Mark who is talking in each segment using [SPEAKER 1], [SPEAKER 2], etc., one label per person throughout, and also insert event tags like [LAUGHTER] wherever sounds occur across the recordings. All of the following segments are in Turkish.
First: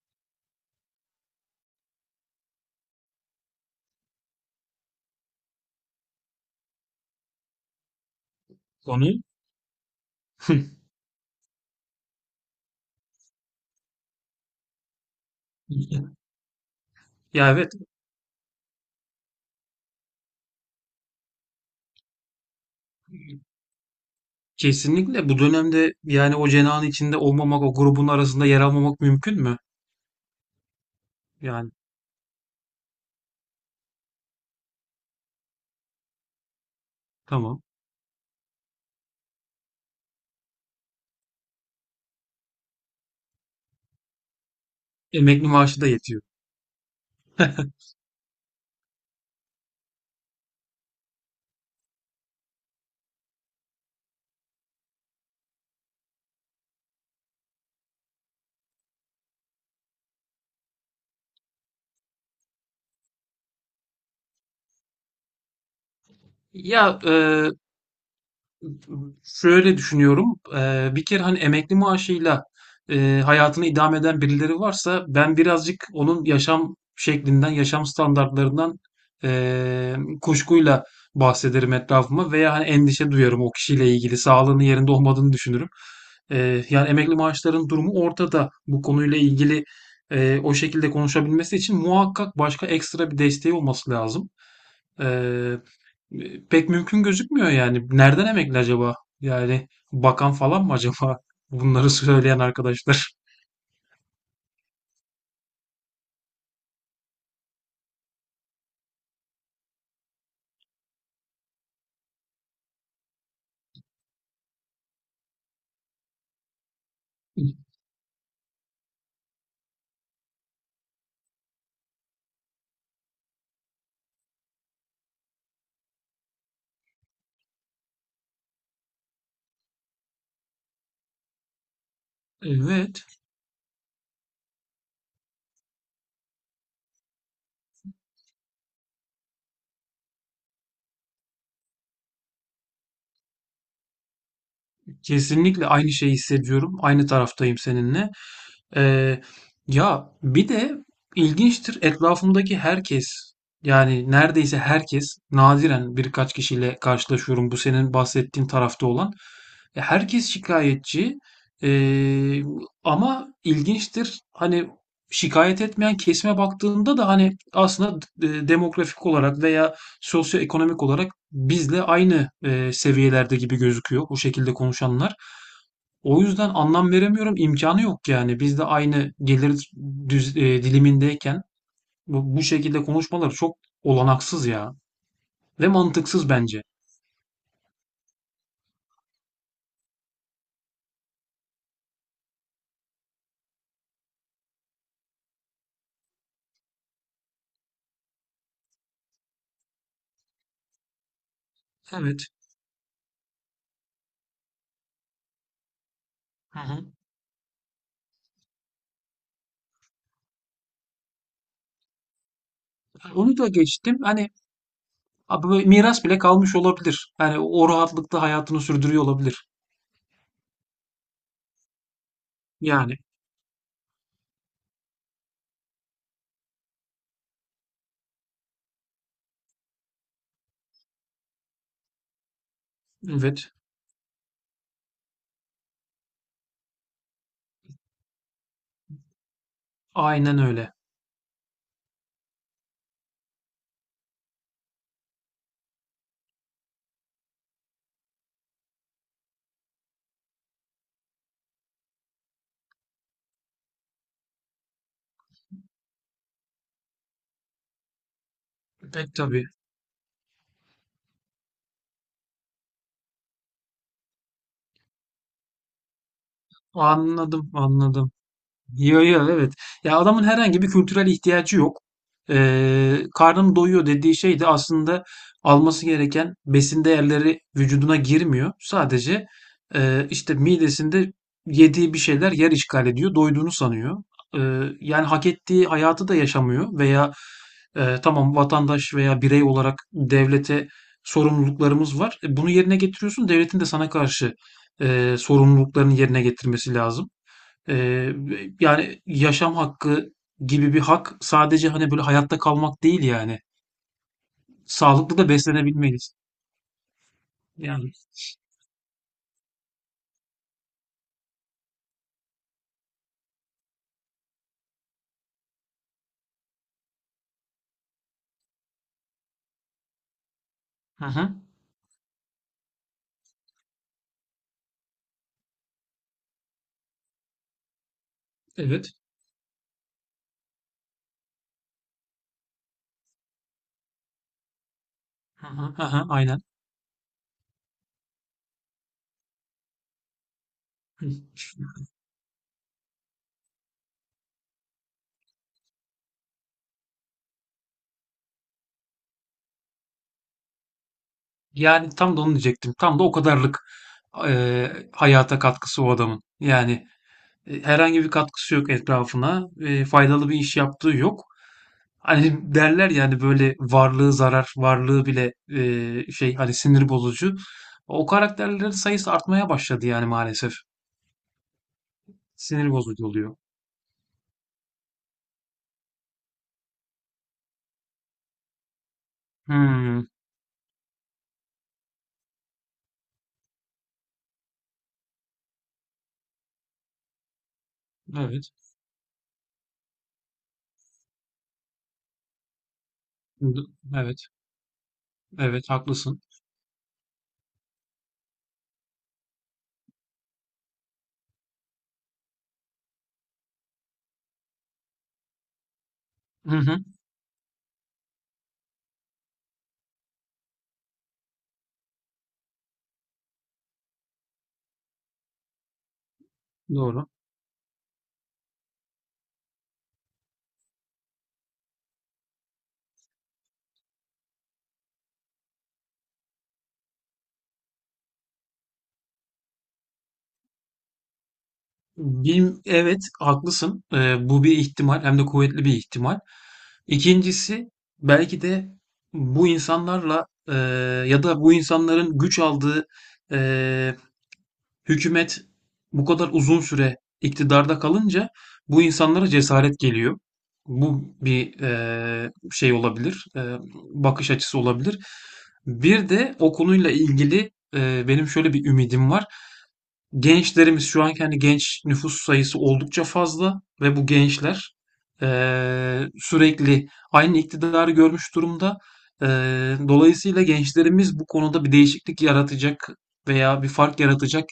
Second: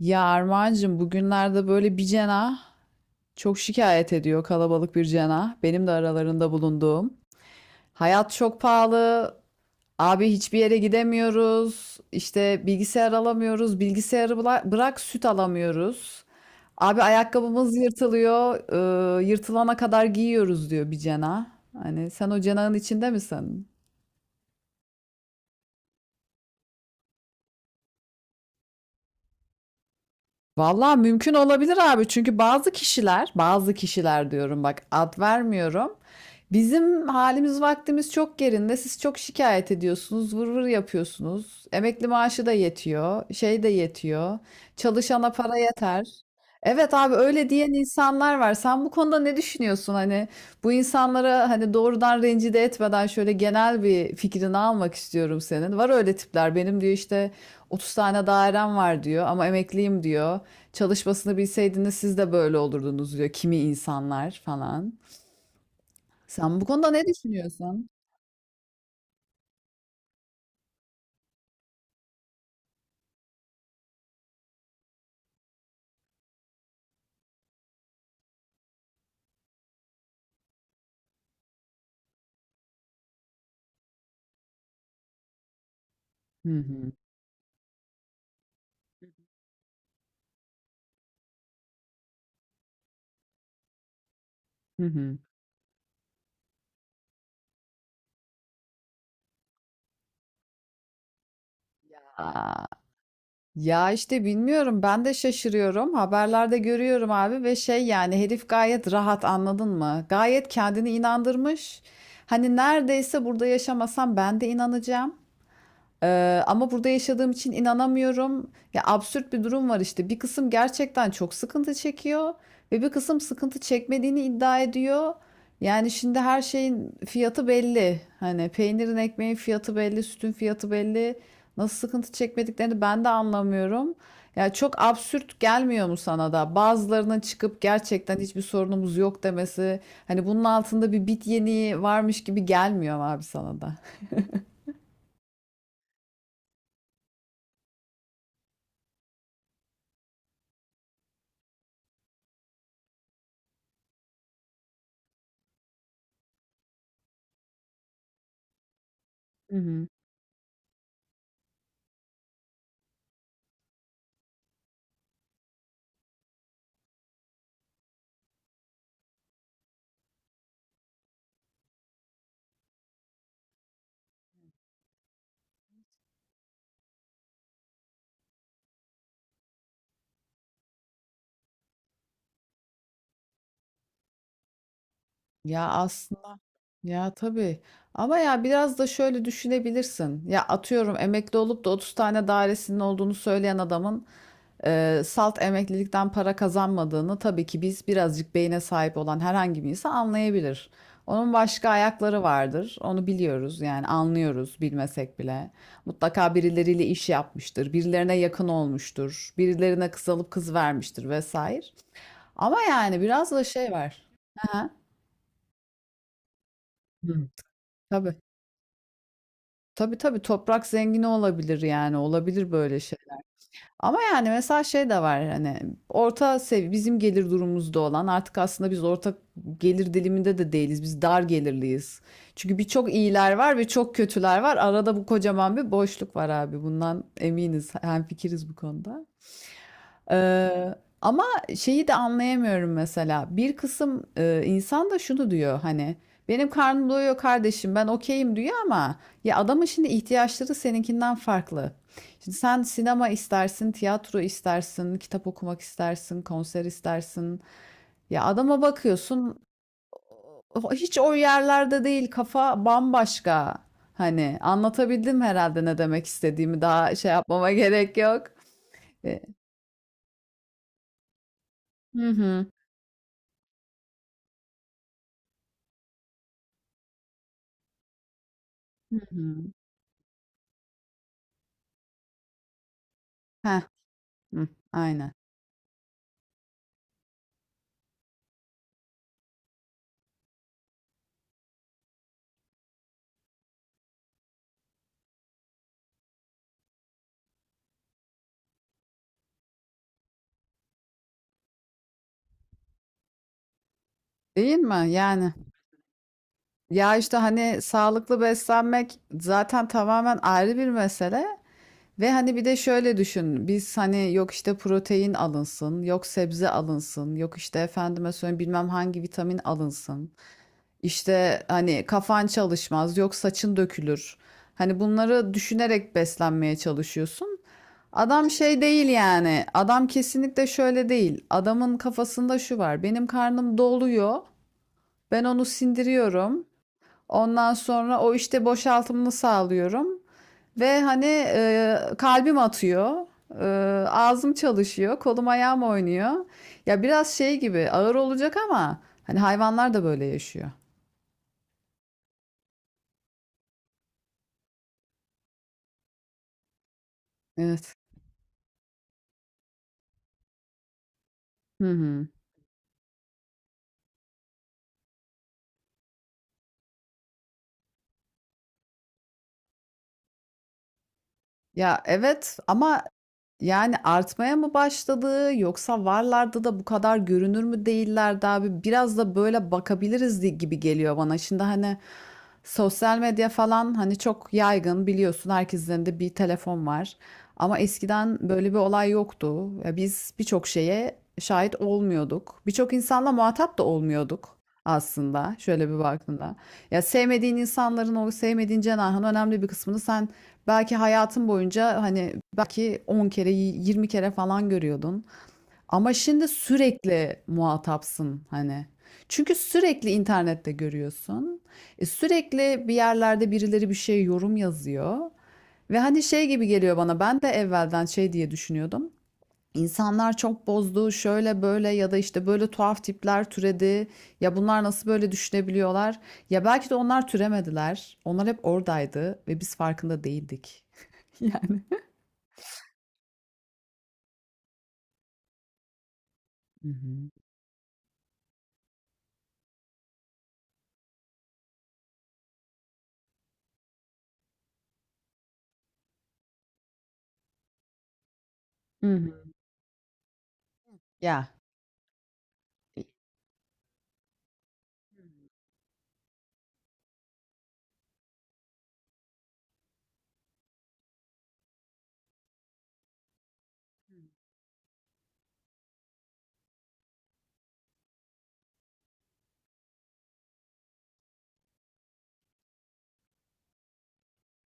[SPEAKER 1] Ya Armağancığım, bugünlerde böyle bir cena çok şikayet ediyor, kalabalık bir cena. Benim de aralarında bulunduğum. Hayat çok
[SPEAKER 2] Konuyu.
[SPEAKER 1] pahalı. Abi, hiçbir yere
[SPEAKER 2] [LAUGHS]
[SPEAKER 1] gidemiyoruz. İşte bilgisayar alamıyoruz. Bilgisayarı bırak, süt alamıyoruz. Abi,
[SPEAKER 2] Ya, evet,
[SPEAKER 1] ayakkabımız yırtılıyor. Yırtılana kadar giyiyoruz diyor bir cena. Hani sen o cenahın içinde misin?
[SPEAKER 2] kesinlikle bu dönemde yani o cenahın içinde olmamak, o grubun arasında yer almamak mümkün mü?
[SPEAKER 1] Vallahi mümkün
[SPEAKER 2] Yani
[SPEAKER 1] olabilir abi, çünkü bazı kişiler, bazı kişiler diyorum, bak, ad vermiyorum. Bizim halimiz
[SPEAKER 2] tamam.
[SPEAKER 1] vaktimiz çok yerinde. Siz çok şikayet ediyorsunuz, vır vır yapıyorsunuz. Emekli maaşı da yetiyor, şey de yetiyor. Çalışana
[SPEAKER 2] Emekli
[SPEAKER 1] para
[SPEAKER 2] maaşı da
[SPEAKER 1] yeter.
[SPEAKER 2] yetiyor.
[SPEAKER 1] Evet abi, öyle diyen insanlar var. Sen bu konuda ne düşünüyorsun? Hani bu insanlara hani doğrudan rencide etmeden şöyle genel bir fikrini almak istiyorum senin. Var öyle tipler. Benim, diyor, işte 30 tane dairem var diyor ama emekliyim diyor. Çalışmasını bilseydiniz siz de böyle olurdunuz diyor kimi insanlar falan. Sen bu konuda
[SPEAKER 2] Ya
[SPEAKER 1] ne düşünüyorsun?
[SPEAKER 2] Şöyle düşünüyorum. Bir kere hani emekli maaşıyla hayatını idame eden birileri varsa ben birazcık onun yaşam şeklinden, yaşam standartlarından eee, kuşkuyla bahsederim etrafıma veya hani endişe duyarım o kişiyle ilgili, sağlığının yerinde olmadığını düşünürüm.
[SPEAKER 1] Hı
[SPEAKER 2] Yani
[SPEAKER 1] hı.
[SPEAKER 2] emekli maaşların durumu ortada. Bu konuyla ilgili o şekilde konuşabilmesi için muhakkak başka ekstra bir desteği olması lazım.
[SPEAKER 1] Hı hı.
[SPEAKER 2] Pek mümkün gözükmüyor yani. Nereden emekli acaba? Yani bakan falan mı acaba? [LAUGHS] Bunları söyleyen
[SPEAKER 1] Aa,
[SPEAKER 2] arkadaşlar.
[SPEAKER 1] ya işte bilmiyorum, ben de şaşırıyorum. Haberlerde görüyorum abi, ve şey yani herif gayet rahat, anladın mı? Gayet kendini inandırmış. Hani neredeyse burada yaşamasam ben de inanacağım. Ama burada yaşadığım için
[SPEAKER 2] [LAUGHS]
[SPEAKER 1] inanamıyorum. Ya absürt bir durum var işte. Bir kısım gerçekten çok sıkıntı çekiyor ve bir kısım sıkıntı çekmediğini iddia ediyor. Yani şimdi her şeyin fiyatı belli. Hani peynirin, ekmeğin fiyatı belli, sütün fiyatı belli. Nasıl sıkıntı çekmediklerini ben
[SPEAKER 2] Evet.
[SPEAKER 1] de anlamıyorum. Ya çok absürt gelmiyor mu sana da? Bazılarının çıkıp gerçekten hiçbir sorunumuz yok demesi. Hani bunun altında bir bit yeniği varmış gibi gelmiyor mu abi sana da?
[SPEAKER 2] Kesinlikle aynı şeyi hissediyorum. Aynı taraftayım seninle. Ee, Ya bir de ilginçtir, etrafımdaki herkes, yani neredeyse herkes, nadiren birkaç kişiyle karşılaşıyorum bu senin bahsettiğin tarafta olan.
[SPEAKER 1] Hı
[SPEAKER 2] Ya,
[SPEAKER 1] hı.
[SPEAKER 2] herkes şikayetçi. Ee, Ama ilginçtir hani, şikayet etmeyen kesime baktığında da hani aslında demografik olarak veya sosyoekonomik olarak bizle aynı seviyelerde gibi gözüküyor bu şekilde konuşanlar. O yüzden anlam veremiyorum. İmkanı yok yani. Biz de aynı gelir dilimindeyken bu şekilde konuşmalar çok olanaksız ya.
[SPEAKER 1] Ya
[SPEAKER 2] Ve mantıksız
[SPEAKER 1] aslında.
[SPEAKER 2] bence.
[SPEAKER 1] Ya tabii. Ama ya biraz da şöyle düşünebilirsin. Ya atıyorum, emekli olup da 30 tane dairesinin olduğunu söyleyen adamın salt emeklilikten para kazanmadığını tabii ki biz, birazcık beyne sahip olan herhangi bir insan anlayabilir. Onun başka
[SPEAKER 2] Evet.
[SPEAKER 1] ayakları vardır. Onu biliyoruz yani, anlıyoruz bilmesek bile. Mutlaka
[SPEAKER 2] Hı hı.
[SPEAKER 1] birileriyle iş yapmıştır, birilerine yakın olmuştur, birilerine kız alıp kız vermiştir vesaire. Ama yani biraz
[SPEAKER 2] Onu
[SPEAKER 1] da
[SPEAKER 2] da
[SPEAKER 1] şey
[SPEAKER 2] geçtim.
[SPEAKER 1] var.
[SPEAKER 2] Hani
[SPEAKER 1] Aha.
[SPEAKER 2] abi böyle miras bile kalmış olabilir.
[SPEAKER 1] Hı.
[SPEAKER 2] Yani o
[SPEAKER 1] Tabii.
[SPEAKER 2] rahatlıkta hayatını sürdürüyor olabilir.
[SPEAKER 1] Tabii, tabii, toprak zengini olabilir yani, olabilir böyle
[SPEAKER 2] Yani
[SPEAKER 1] şey. Ama yani mesela şey de var hani orta sev bizim gelir durumumuzda olan artık aslında biz orta gelir diliminde de değiliz. Biz dar gelirliyiz. Çünkü birçok iyiler
[SPEAKER 2] evet.
[SPEAKER 1] var ve çok kötüler var. Arada bu kocaman bir boşluk var abi. Bundan eminiz. Hemfikiriz bu konuda.
[SPEAKER 2] Aynen öyle.
[SPEAKER 1] Eee, Ama şeyi de anlayamıyorum mesela. Bir kısım insan da şunu diyor hani, benim karnım doyuyor kardeşim, ben okeyim diyor ama ya adamın şimdi ihtiyaçları seninkinden farklı. Şimdi sen sinema istersin, tiyatro istersin, kitap okumak istersin, konser istersin. Ya adama
[SPEAKER 2] Pek
[SPEAKER 1] bakıyorsun
[SPEAKER 2] tabii.
[SPEAKER 1] hiç o yerlerde değil, kafa bambaşka. Hani anlatabildim herhalde ne demek istediğimi, daha şey
[SPEAKER 2] Anladım,
[SPEAKER 1] yapmama [LAUGHS] gerek
[SPEAKER 2] anladım.
[SPEAKER 1] yok.
[SPEAKER 2] Yo
[SPEAKER 1] E,
[SPEAKER 2] yo, evet. Ya adamın herhangi bir kültürel ihtiyacı yok.
[SPEAKER 1] Hı hı.
[SPEAKER 2] Karnım doyuyor dediği şey de aslında alması gereken besin değerleri vücuduna girmiyor.
[SPEAKER 1] Hı
[SPEAKER 2] Sadece
[SPEAKER 1] hı.
[SPEAKER 2] işte midesinde yediği bir şeyler yer işgal ediyor, doyduğunu sanıyor.
[SPEAKER 1] Hı,
[SPEAKER 2] Ee, Yani
[SPEAKER 1] aynen.
[SPEAKER 2] hak ettiği hayatı da yaşamıyor veya tamam, vatandaş veya birey olarak devlete sorumluluklarımız var. E, bunu yerine getiriyorsun, devletin de sana karşı sorumluluklarını yerine getirmesi lazım. Eee, Yani yaşam hakkı gibi bir hak sadece hani böyle hayatta kalmak değil yani.
[SPEAKER 1] Değil mi?
[SPEAKER 2] Sağlıklı da
[SPEAKER 1] Yani,
[SPEAKER 2] beslenebilmeliyiz.
[SPEAKER 1] ya işte hani
[SPEAKER 2] Yani.
[SPEAKER 1] sağlıklı beslenmek zaten tamamen ayrı bir mesele ve hani bir de şöyle düşün. Biz, hani, yok işte protein alınsın, yok sebze alınsın, yok işte efendime söyleyeyim bilmem hangi vitamin alınsın.
[SPEAKER 2] Hı hı.
[SPEAKER 1] İşte hani kafan çalışmaz, yok saçın dökülür. Hani bunları düşünerek beslenmeye çalışıyorsun. Adam şey değil
[SPEAKER 2] Evet.
[SPEAKER 1] yani. Adam kesinlikle şöyle değil. Adamın kafasında şu var: benim karnım doluyor. Ben onu
[SPEAKER 2] Hı hı. Hı hı. Aynen.
[SPEAKER 1] sindiriyorum. Ondan sonra o işte boşaltımını sağlıyorum. Ve hani
[SPEAKER 2] Hı.
[SPEAKER 1] kalbim atıyor. E, ağzım çalışıyor. Kolum ayağım oynuyor. Ya biraz şey gibi ağır olacak ama hani hayvanlar da böyle yaşıyor.
[SPEAKER 2] Yani tam da onu diyecektim. Tam da o kadarlık hayata katkısı o adamın. Yani
[SPEAKER 1] Evet.
[SPEAKER 2] herhangi bir katkısı yok etrafına. Faydalı bir iş yaptığı yok.
[SPEAKER 1] Hı hı.
[SPEAKER 2] Hani [LAUGHS] derler yani, böyle varlığı zarar, varlığı bile hani sinir bozucu. O karakterlerin sayısı artmaya başladı yani maalesef.
[SPEAKER 1] Ya evet
[SPEAKER 2] Sinir
[SPEAKER 1] ama.
[SPEAKER 2] bozucu oluyor.
[SPEAKER 1] Yani artmaya mı başladı yoksa varlardı da bu kadar görünür mü değillerdi abi? Biraz da böyle
[SPEAKER 2] Hımm.
[SPEAKER 1] bakabiliriz gibi geliyor bana. Şimdi hani sosyal medya falan, hani çok yaygın biliyorsun, herkesin elinde bir telefon var. Ama eskiden böyle
[SPEAKER 2] Evet.
[SPEAKER 1] bir olay yoktu. Ya biz birçok şeye şahit olmuyorduk. Birçok insanla
[SPEAKER 2] D
[SPEAKER 1] muhatap da
[SPEAKER 2] evet.
[SPEAKER 1] olmuyorduk aslında, şöyle
[SPEAKER 2] Evet,
[SPEAKER 1] bir
[SPEAKER 2] haklısın.
[SPEAKER 1] baktığında. Ya sevmediğin insanların, o sevmediğin cenahın önemli bir kısmını sen belki hayatın boyunca, hani, belki 10 kere, 20 kere falan görüyordun. Ama şimdi
[SPEAKER 2] Hı hı.
[SPEAKER 1] sürekli muhatapsın hani. Çünkü sürekli internette görüyorsun. E, sürekli bir yerlerde birileri bir şey yorum yazıyor. Ve hani şey gibi geliyor bana.
[SPEAKER 2] Doğru.
[SPEAKER 1] Ben de evvelden şey diye düşünüyordum. İnsanlar çok bozdu, şöyle böyle, ya da işte böyle tuhaf tipler türedi. Ya bunlar nasıl böyle düşünebiliyorlar? Ya belki de onlar türemediler. Onlar hep oradaydı ve biz farkında değildik. [LAUGHS] Yani.
[SPEAKER 2] Evet, haklısın. Bu bir ihtimal, hem de kuvvetli bir ihtimal.
[SPEAKER 1] Hı hı.
[SPEAKER 2] İkincisi, belki de bu insanlarla, ya da bu insanların güç aldığı, e, hükümet bu kadar uzun süre iktidarda kalınca bu
[SPEAKER 1] Hı hı.
[SPEAKER 2] insanlara cesaret geliyor. Bu
[SPEAKER 1] Ya,
[SPEAKER 2] bir şey olabilir, bakış açısı olabilir. Bir de o konuyla ilgili benim şöyle bir ümidim var. Gençlerimiz, şu anki hani genç nüfus sayısı oldukça fazla ve bu gençler sürekli aynı iktidarı görmüş durumda. Eee, Dolayısıyla gençlerimiz bu konuda bir değişiklik yaratacak veya bir fark yaratacak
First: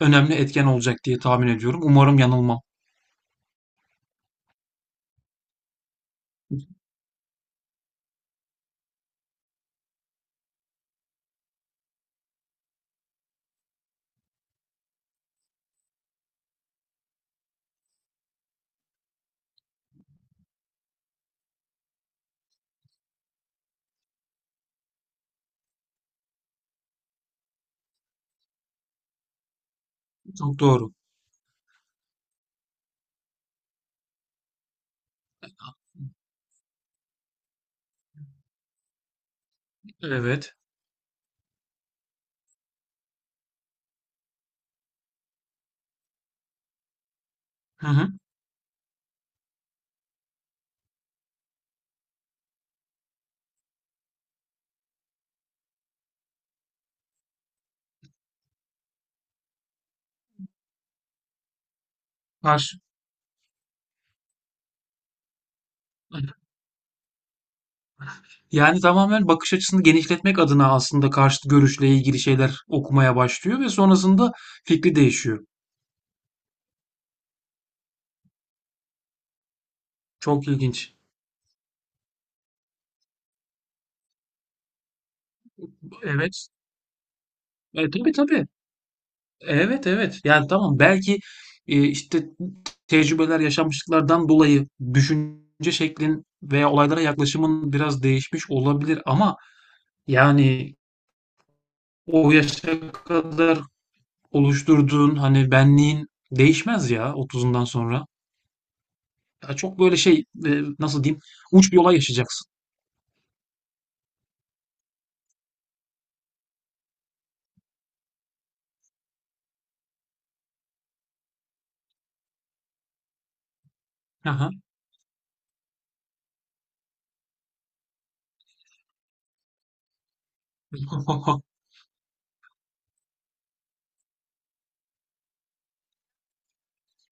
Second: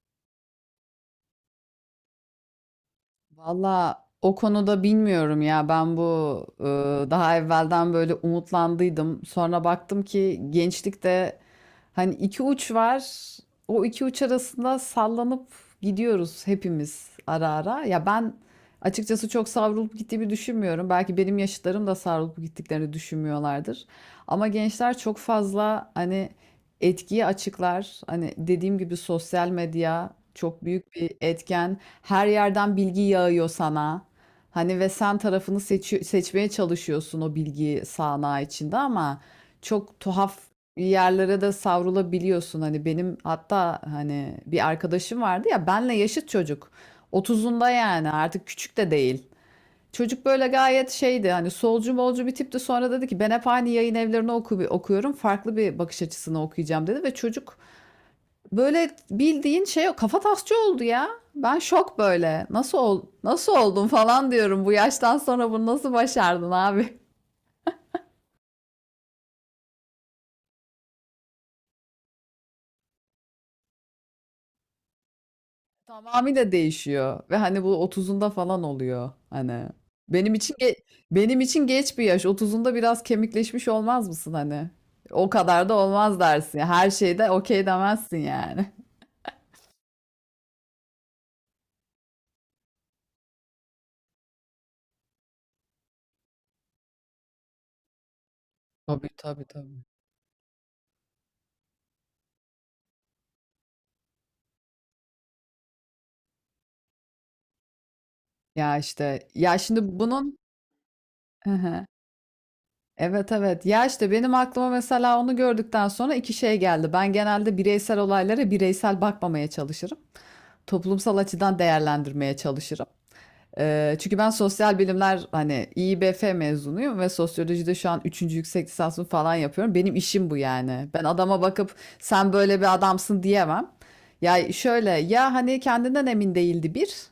[SPEAKER 2] önemli etken olacak diye tahmin ediyorum. Umarım yanılmam.
[SPEAKER 1] valla o konuda bilmiyorum ya, ben bu daha evvelden böyle umutlandıydım. Sonra baktım ki gençlikte hani iki uç var. O iki uç arasında sallanıp gidiyoruz hepimiz, ara ara. Ya ben açıkçası çok savrulup gittiğimi düşünmüyorum. Belki benim yaşıtlarım da savrulup gittiklerini düşünmüyorlardır. Ama gençler çok fazla, hani, etkiyi açıklar. Hani, dediğim gibi, sosyal medya
[SPEAKER 2] Çok
[SPEAKER 1] çok büyük
[SPEAKER 2] doğru.
[SPEAKER 1] bir etken. Her yerden bilgi yağıyor sana. Hani, ve sen tarafını seçmeye çalışıyorsun o bilgi sağanağı içinde, ama çok tuhaf
[SPEAKER 2] Evet.
[SPEAKER 1] yerlere de savrulabiliyorsun. Hani benim, hatta hani, bir arkadaşım vardı ya, benle yaşıt çocuk. 30'unda,
[SPEAKER 2] Hı hı.
[SPEAKER 1] yani artık küçük de değil. Çocuk böyle gayet şeydi hani, solcu molcu bir tipti, sonra dedi ki ben hep aynı yayın evlerini okuyorum, farklı bir bakış açısını okuyacağım dedi ve çocuk böyle bildiğin şey kafa tasçı oldu ya. Ben şok, böyle,
[SPEAKER 2] Karşı.
[SPEAKER 1] nasıl oldun falan diyorum, bu yaştan sonra bunu nasıl başardın abi?
[SPEAKER 2] Yani tamamen bakış açısını genişletmek adına aslında karşıt görüşle ilgili şeyler okumaya başlıyor ve sonrasında fikri değişiyor.
[SPEAKER 1] [LAUGHS] Tamamıyla değişiyor ve hani bu otuzunda falan oluyor hani. Benim
[SPEAKER 2] Çok
[SPEAKER 1] için ge-
[SPEAKER 2] ilginç.
[SPEAKER 1] Benim için geç bir yaş, otuzunda biraz kemikleşmiş olmaz mısın hani? O kadar da olmaz
[SPEAKER 2] Evet.
[SPEAKER 1] dersin. Her şeyde okey
[SPEAKER 2] Tabii
[SPEAKER 1] demezsin
[SPEAKER 2] tabii.
[SPEAKER 1] yani.
[SPEAKER 2] Evet evet. Yani tamam, belki işte tecrübeler, yaşanmışlıklardan dolayı düşünce şeklin veya olaylara yaklaşımın biraz değişmiş olabilir
[SPEAKER 1] Tabii,
[SPEAKER 2] ama
[SPEAKER 1] tabii, tabii.
[SPEAKER 2] yani o yaşa kadar oluşturduğun hani benliğin değişmez ya otuzundan sonra.
[SPEAKER 1] Ya, işte,
[SPEAKER 2] Ya
[SPEAKER 1] ya,
[SPEAKER 2] çok
[SPEAKER 1] şimdi bunun.
[SPEAKER 2] nasıl diyeyim,
[SPEAKER 1] Hı
[SPEAKER 2] uç bir
[SPEAKER 1] hı.
[SPEAKER 2] olay yaşayacaksın.
[SPEAKER 1] Evet, evet. Ya, işte, benim aklıma mesela onu gördükten sonra 2 şey geldi. Ben genelde bireysel olaylara bireysel bakmamaya çalışırım. Toplumsal açıdan değerlendirmeye çalışırım. Çünkü ben
[SPEAKER 2] Aha.
[SPEAKER 1] sosyal bilimler, hani, İİBF mezunuyum ve sosyolojide şu an üçüncü yüksek lisansımı falan yapıyorum. Benim işim bu yani. Ben adama
[SPEAKER 2] [LAUGHS]
[SPEAKER 1] bakıp sen böyle bir adamsın diyemem. Ya, şöyle, ya, hani, kendinden emin değildi bir.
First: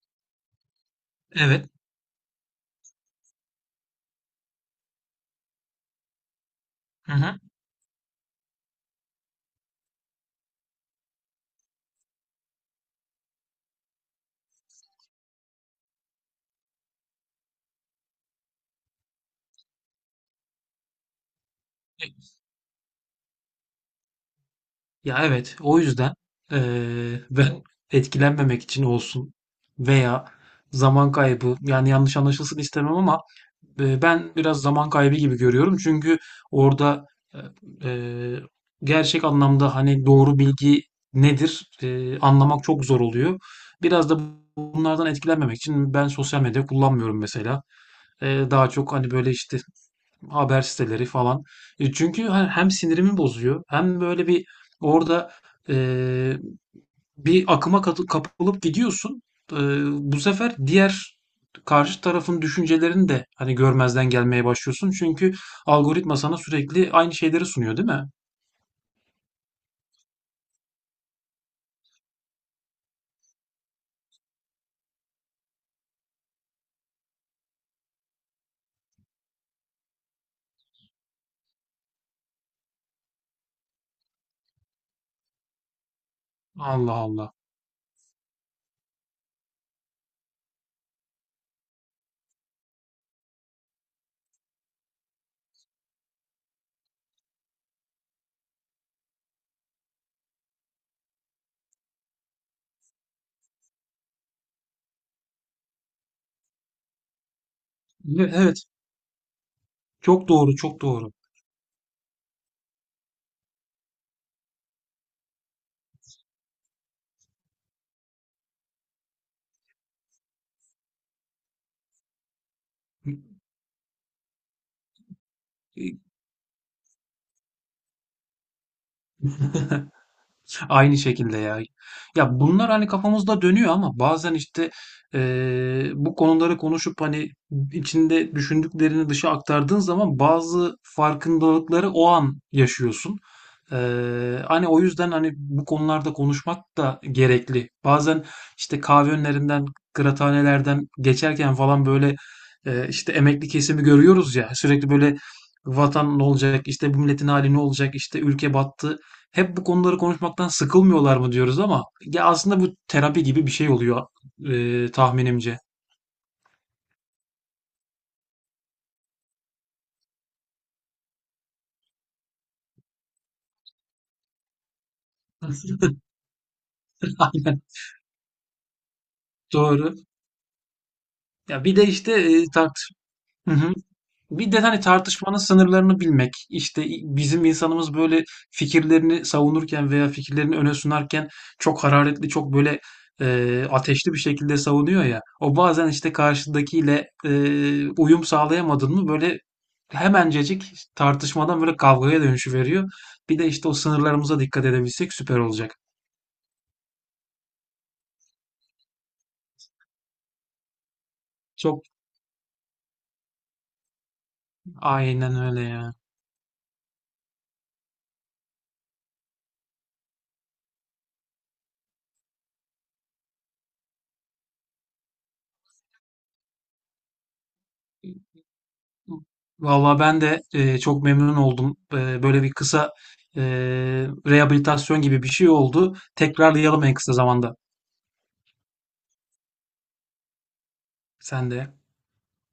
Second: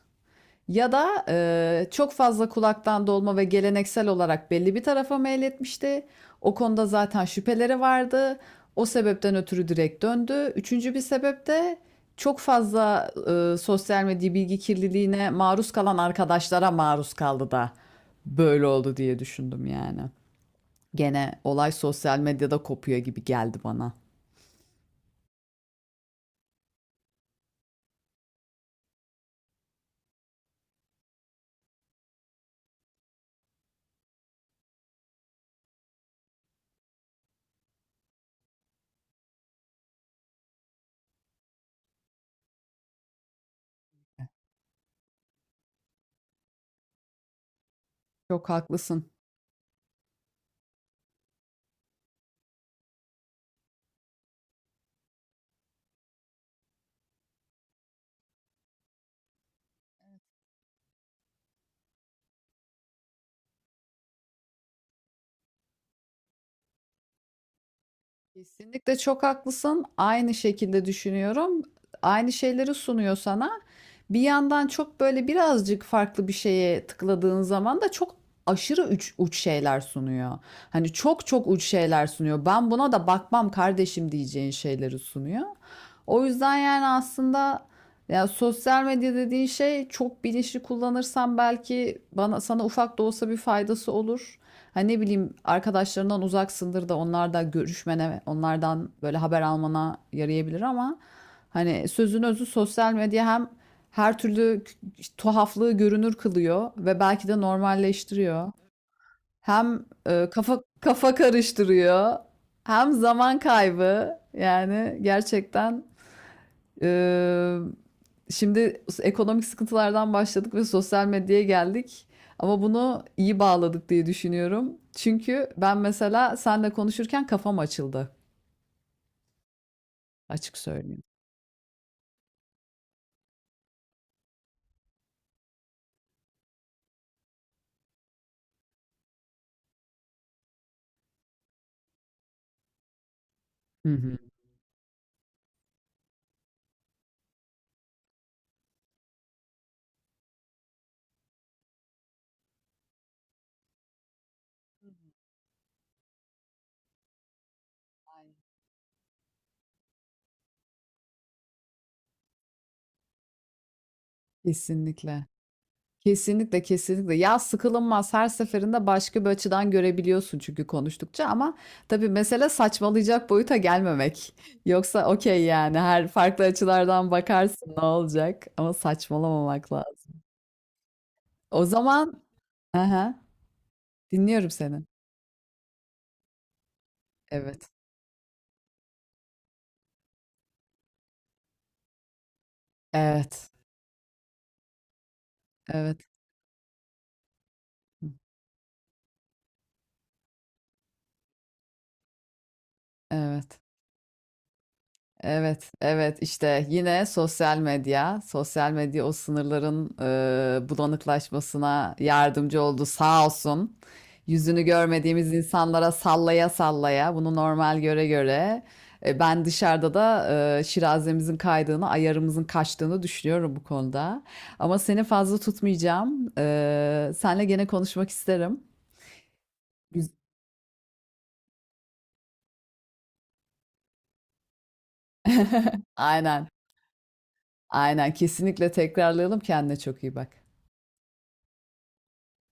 [SPEAKER 1] Ya da
[SPEAKER 2] Evet.
[SPEAKER 1] çok fazla kulaktan dolma ve geleneksel olarak belli bir tarafa meyletmişti. O konuda
[SPEAKER 2] Hı
[SPEAKER 1] zaten
[SPEAKER 2] hı.
[SPEAKER 1] şüpheleri vardı. O sebepten ötürü direkt döndü. Üçüncü bir sebep de çok fazla sosyal medya bilgi kirliliğine maruz kalan arkadaşlara maruz kaldı da böyle oldu diye düşündüm yani. Gene olay sosyal medyada kopuyor gibi geldi bana.
[SPEAKER 2] Ya evet, o yüzden ben etkilenmemek için olsun veya zaman kaybı, yani yanlış anlaşılsın istemem ama ben biraz zaman kaybı gibi görüyorum. Çünkü orada e, e, gerçek anlamda hani doğru bilgi nedir, anlamak çok zor oluyor. Biraz da bunlardan etkilenmemek için ben sosyal medya kullanmıyorum mesela.
[SPEAKER 1] Çok
[SPEAKER 2] Daha çok
[SPEAKER 1] haklısın.
[SPEAKER 2] hani böyle işte haber siteleri falan. E, çünkü hem sinirimi bozuyor, hem böyle bir orada e, bir akıma kapılıp gidiyorsun. E, Bu sefer diğer karşı tarafın düşüncelerini de hani görmezden gelmeye başlıyorsun. Çünkü algoritma sana sürekli aynı şeyleri sunuyor, değil mi?
[SPEAKER 1] Kesinlikle çok haklısın. Aynı şekilde düşünüyorum. Aynı şeyleri sunuyor sana. Bir yandan çok böyle, birazcık farklı bir şeye tıkladığın zaman da çok aşırı uç, uç şeyler sunuyor. Hani çok çok uç şeyler sunuyor. Ben buna da bakmam kardeşim diyeceğin şeyleri sunuyor. O yüzden yani
[SPEAKER 2] Allah Allah.
[SPEAKER 1] aslında, ya, sosyal medya dediğin şey, çok bilinçli kullanırsan, belki bana sana ufak da olsa bir faydası olur. Hani ne bileyim, arkadaşlarından uzaksındır da onlarla görüşmene, onlardan böyle haber almana yarayabilir ama hani sözün özü, sosyal medya hem her türlü tuhaflığı görünür kılıyor ve belki de
[SPEAKER 2] Evet,
[SPEAKER 1] normalleştiriyor.
[SPEAKER 2] evet.
[SPEAKER 1] Hem
[SPEAKER 2] Çok doğru,
[SPEAKER 1] kafa
[SPEAKER 2] çok doğru.
[SPEAKER 1] kafa karıştırıyor, hem zaman kaybı. Yani gerçekten. Eee, Şimdi ekonomik sıkıntılardan başladık ve sosyal medyaya geldik. Ama bunu iyi bağladık diye düşünüyorum. Çünkü ben mesela seninle konuşurken kafam açıldı. Açık
[SPEAKER 2] Aynı
[SPEAKER 1] söyleyeyim.
[SPEAKER 2] şekilde ya. Ya bunlar hani kafamızda dönüyor ama bazen işte bu konuları konuşup hani içinde düşündüklerini dışa aktardığın zaman bazı farkındalıkları o an yaşıyorsun.
[SPEAKER 1] Hı hı.
[SPEAKER 2] Hani o yüzden hani bu konularda konuşmak da gerekli. Bazen işte kahve önlerinden, kıraathanelerden geçerken falan böyle işte emekli kesimi görüyoruz ya, sürekli böyle vatan ne olacak, işte bu milletin hali ne olacak, işte ülke battı, hep bu konuları konuşmaktan sıkılmıyorlar mı diyoruz, ama ya aslında bu terapi gibi bir şey oluyor
[SPEAKER 1] Kesinlikle.
[SPEAKER 2] tahminimce.
[SPEAKER 1] Kesinlikle, kesinlikle. Ya sıkılınmaz. Her seferinde başka bir açıdan görebiliyorsun çünkü konuştukça, ama tabii mesele saçmalayacak boyuta gelmemek. [LAUGHS] Yoksa okey yani,
[SPEAKER 2] [LAUGHS]
[SPEAKER 1] her farklı açılardan
[SPEAKER 2] Aynen.
[SPEAKER 1] bakarsın, ne olacak, ama saçmalamamak
[SPEAKER 2] Doğru.
[SPEAKER 1] lazım.
[SPEAKER 2] Ya
[SPEAKER 1] O
[SPEAKER 2] bir de işte
[SPEAKER 1] zaman.
[SPEAKER 2] e, tart.
[SPEAKER 1] Aha.
[SPEAKER 2] Hı hı.
[SPEAKER 1] Dinliyorum
[SPEAKER 2] Bir de hani
[SPEAKER 1] seni.
[SPEAKER 2] tartışmanın sınırlarını bilmek, işte bizim
[SPEAKER 1] Evet.
[SPEAKER 2] insanımız böyle fikirlerini savunurken veya fikirlerini öne sunarken çok hararetli, çok
[SPEAKER 1] Evet.
[SPEAKER 2] ateşli bir şekilde savunuyor ya. O bazen
[SPEAKER 1] Evet.
[SPEAKER 2] işte karşıdakiyle
[SPEAKER 1] Hı.
[SPEAKER 2] uyum sağlayamadın mı, böyle hemencecik tartışmadan böyle kavgaya dönüşü veriyor. Bir de
[SPEAKER 1] Evet.
[SPEAKER 2] işte o sınırlarımıza dikkat edebilsek süper
[SPEAKER 1] Evet.
[SPEAKER 2] olacak.
[SPEAKER 1] Evet. İşte yine sosyal medya. Sosyal medya o sınırların
[SPEAKER 2] Çok
[SPEAKER 1] bulanıklaşmasına yardımcı oldu sağ olsun. Yüzünü görmediğimiz
[SPEAKER 2] aynen öyle
[SPEAKER 1] insanlara
[SPEAKER 2] ya.
[SPEAKER 1] sallaya sallaya bunu normal göre göre, ben dışarıda da şirazemizin kaydığını, ayarımızın kaçtığını düşünüyorum bu konuda. Ama seni fazla tutmayacağım. E, senle gene konuşmak isterim.
[SPEAKER 2] Vallahi
[SPEAKER 1] Güz-
[SPEAKER 2] ben de çok memnun oldum. Böyle bir kısa e, rehabilitasyon gibi bir şey
[SPEAKER 1] [LAUGHS]
[SPEAKER 2] oldu.
[SPEAKER 1] Aynen.
[SPEAKER 2] Tekrarlayalım en kısa zamanda.
[SPEAKER 1] Aynen kesinlikle tekrarlayalım. Kendine çok iyi bak.
[SPEAKER 2] Sen de.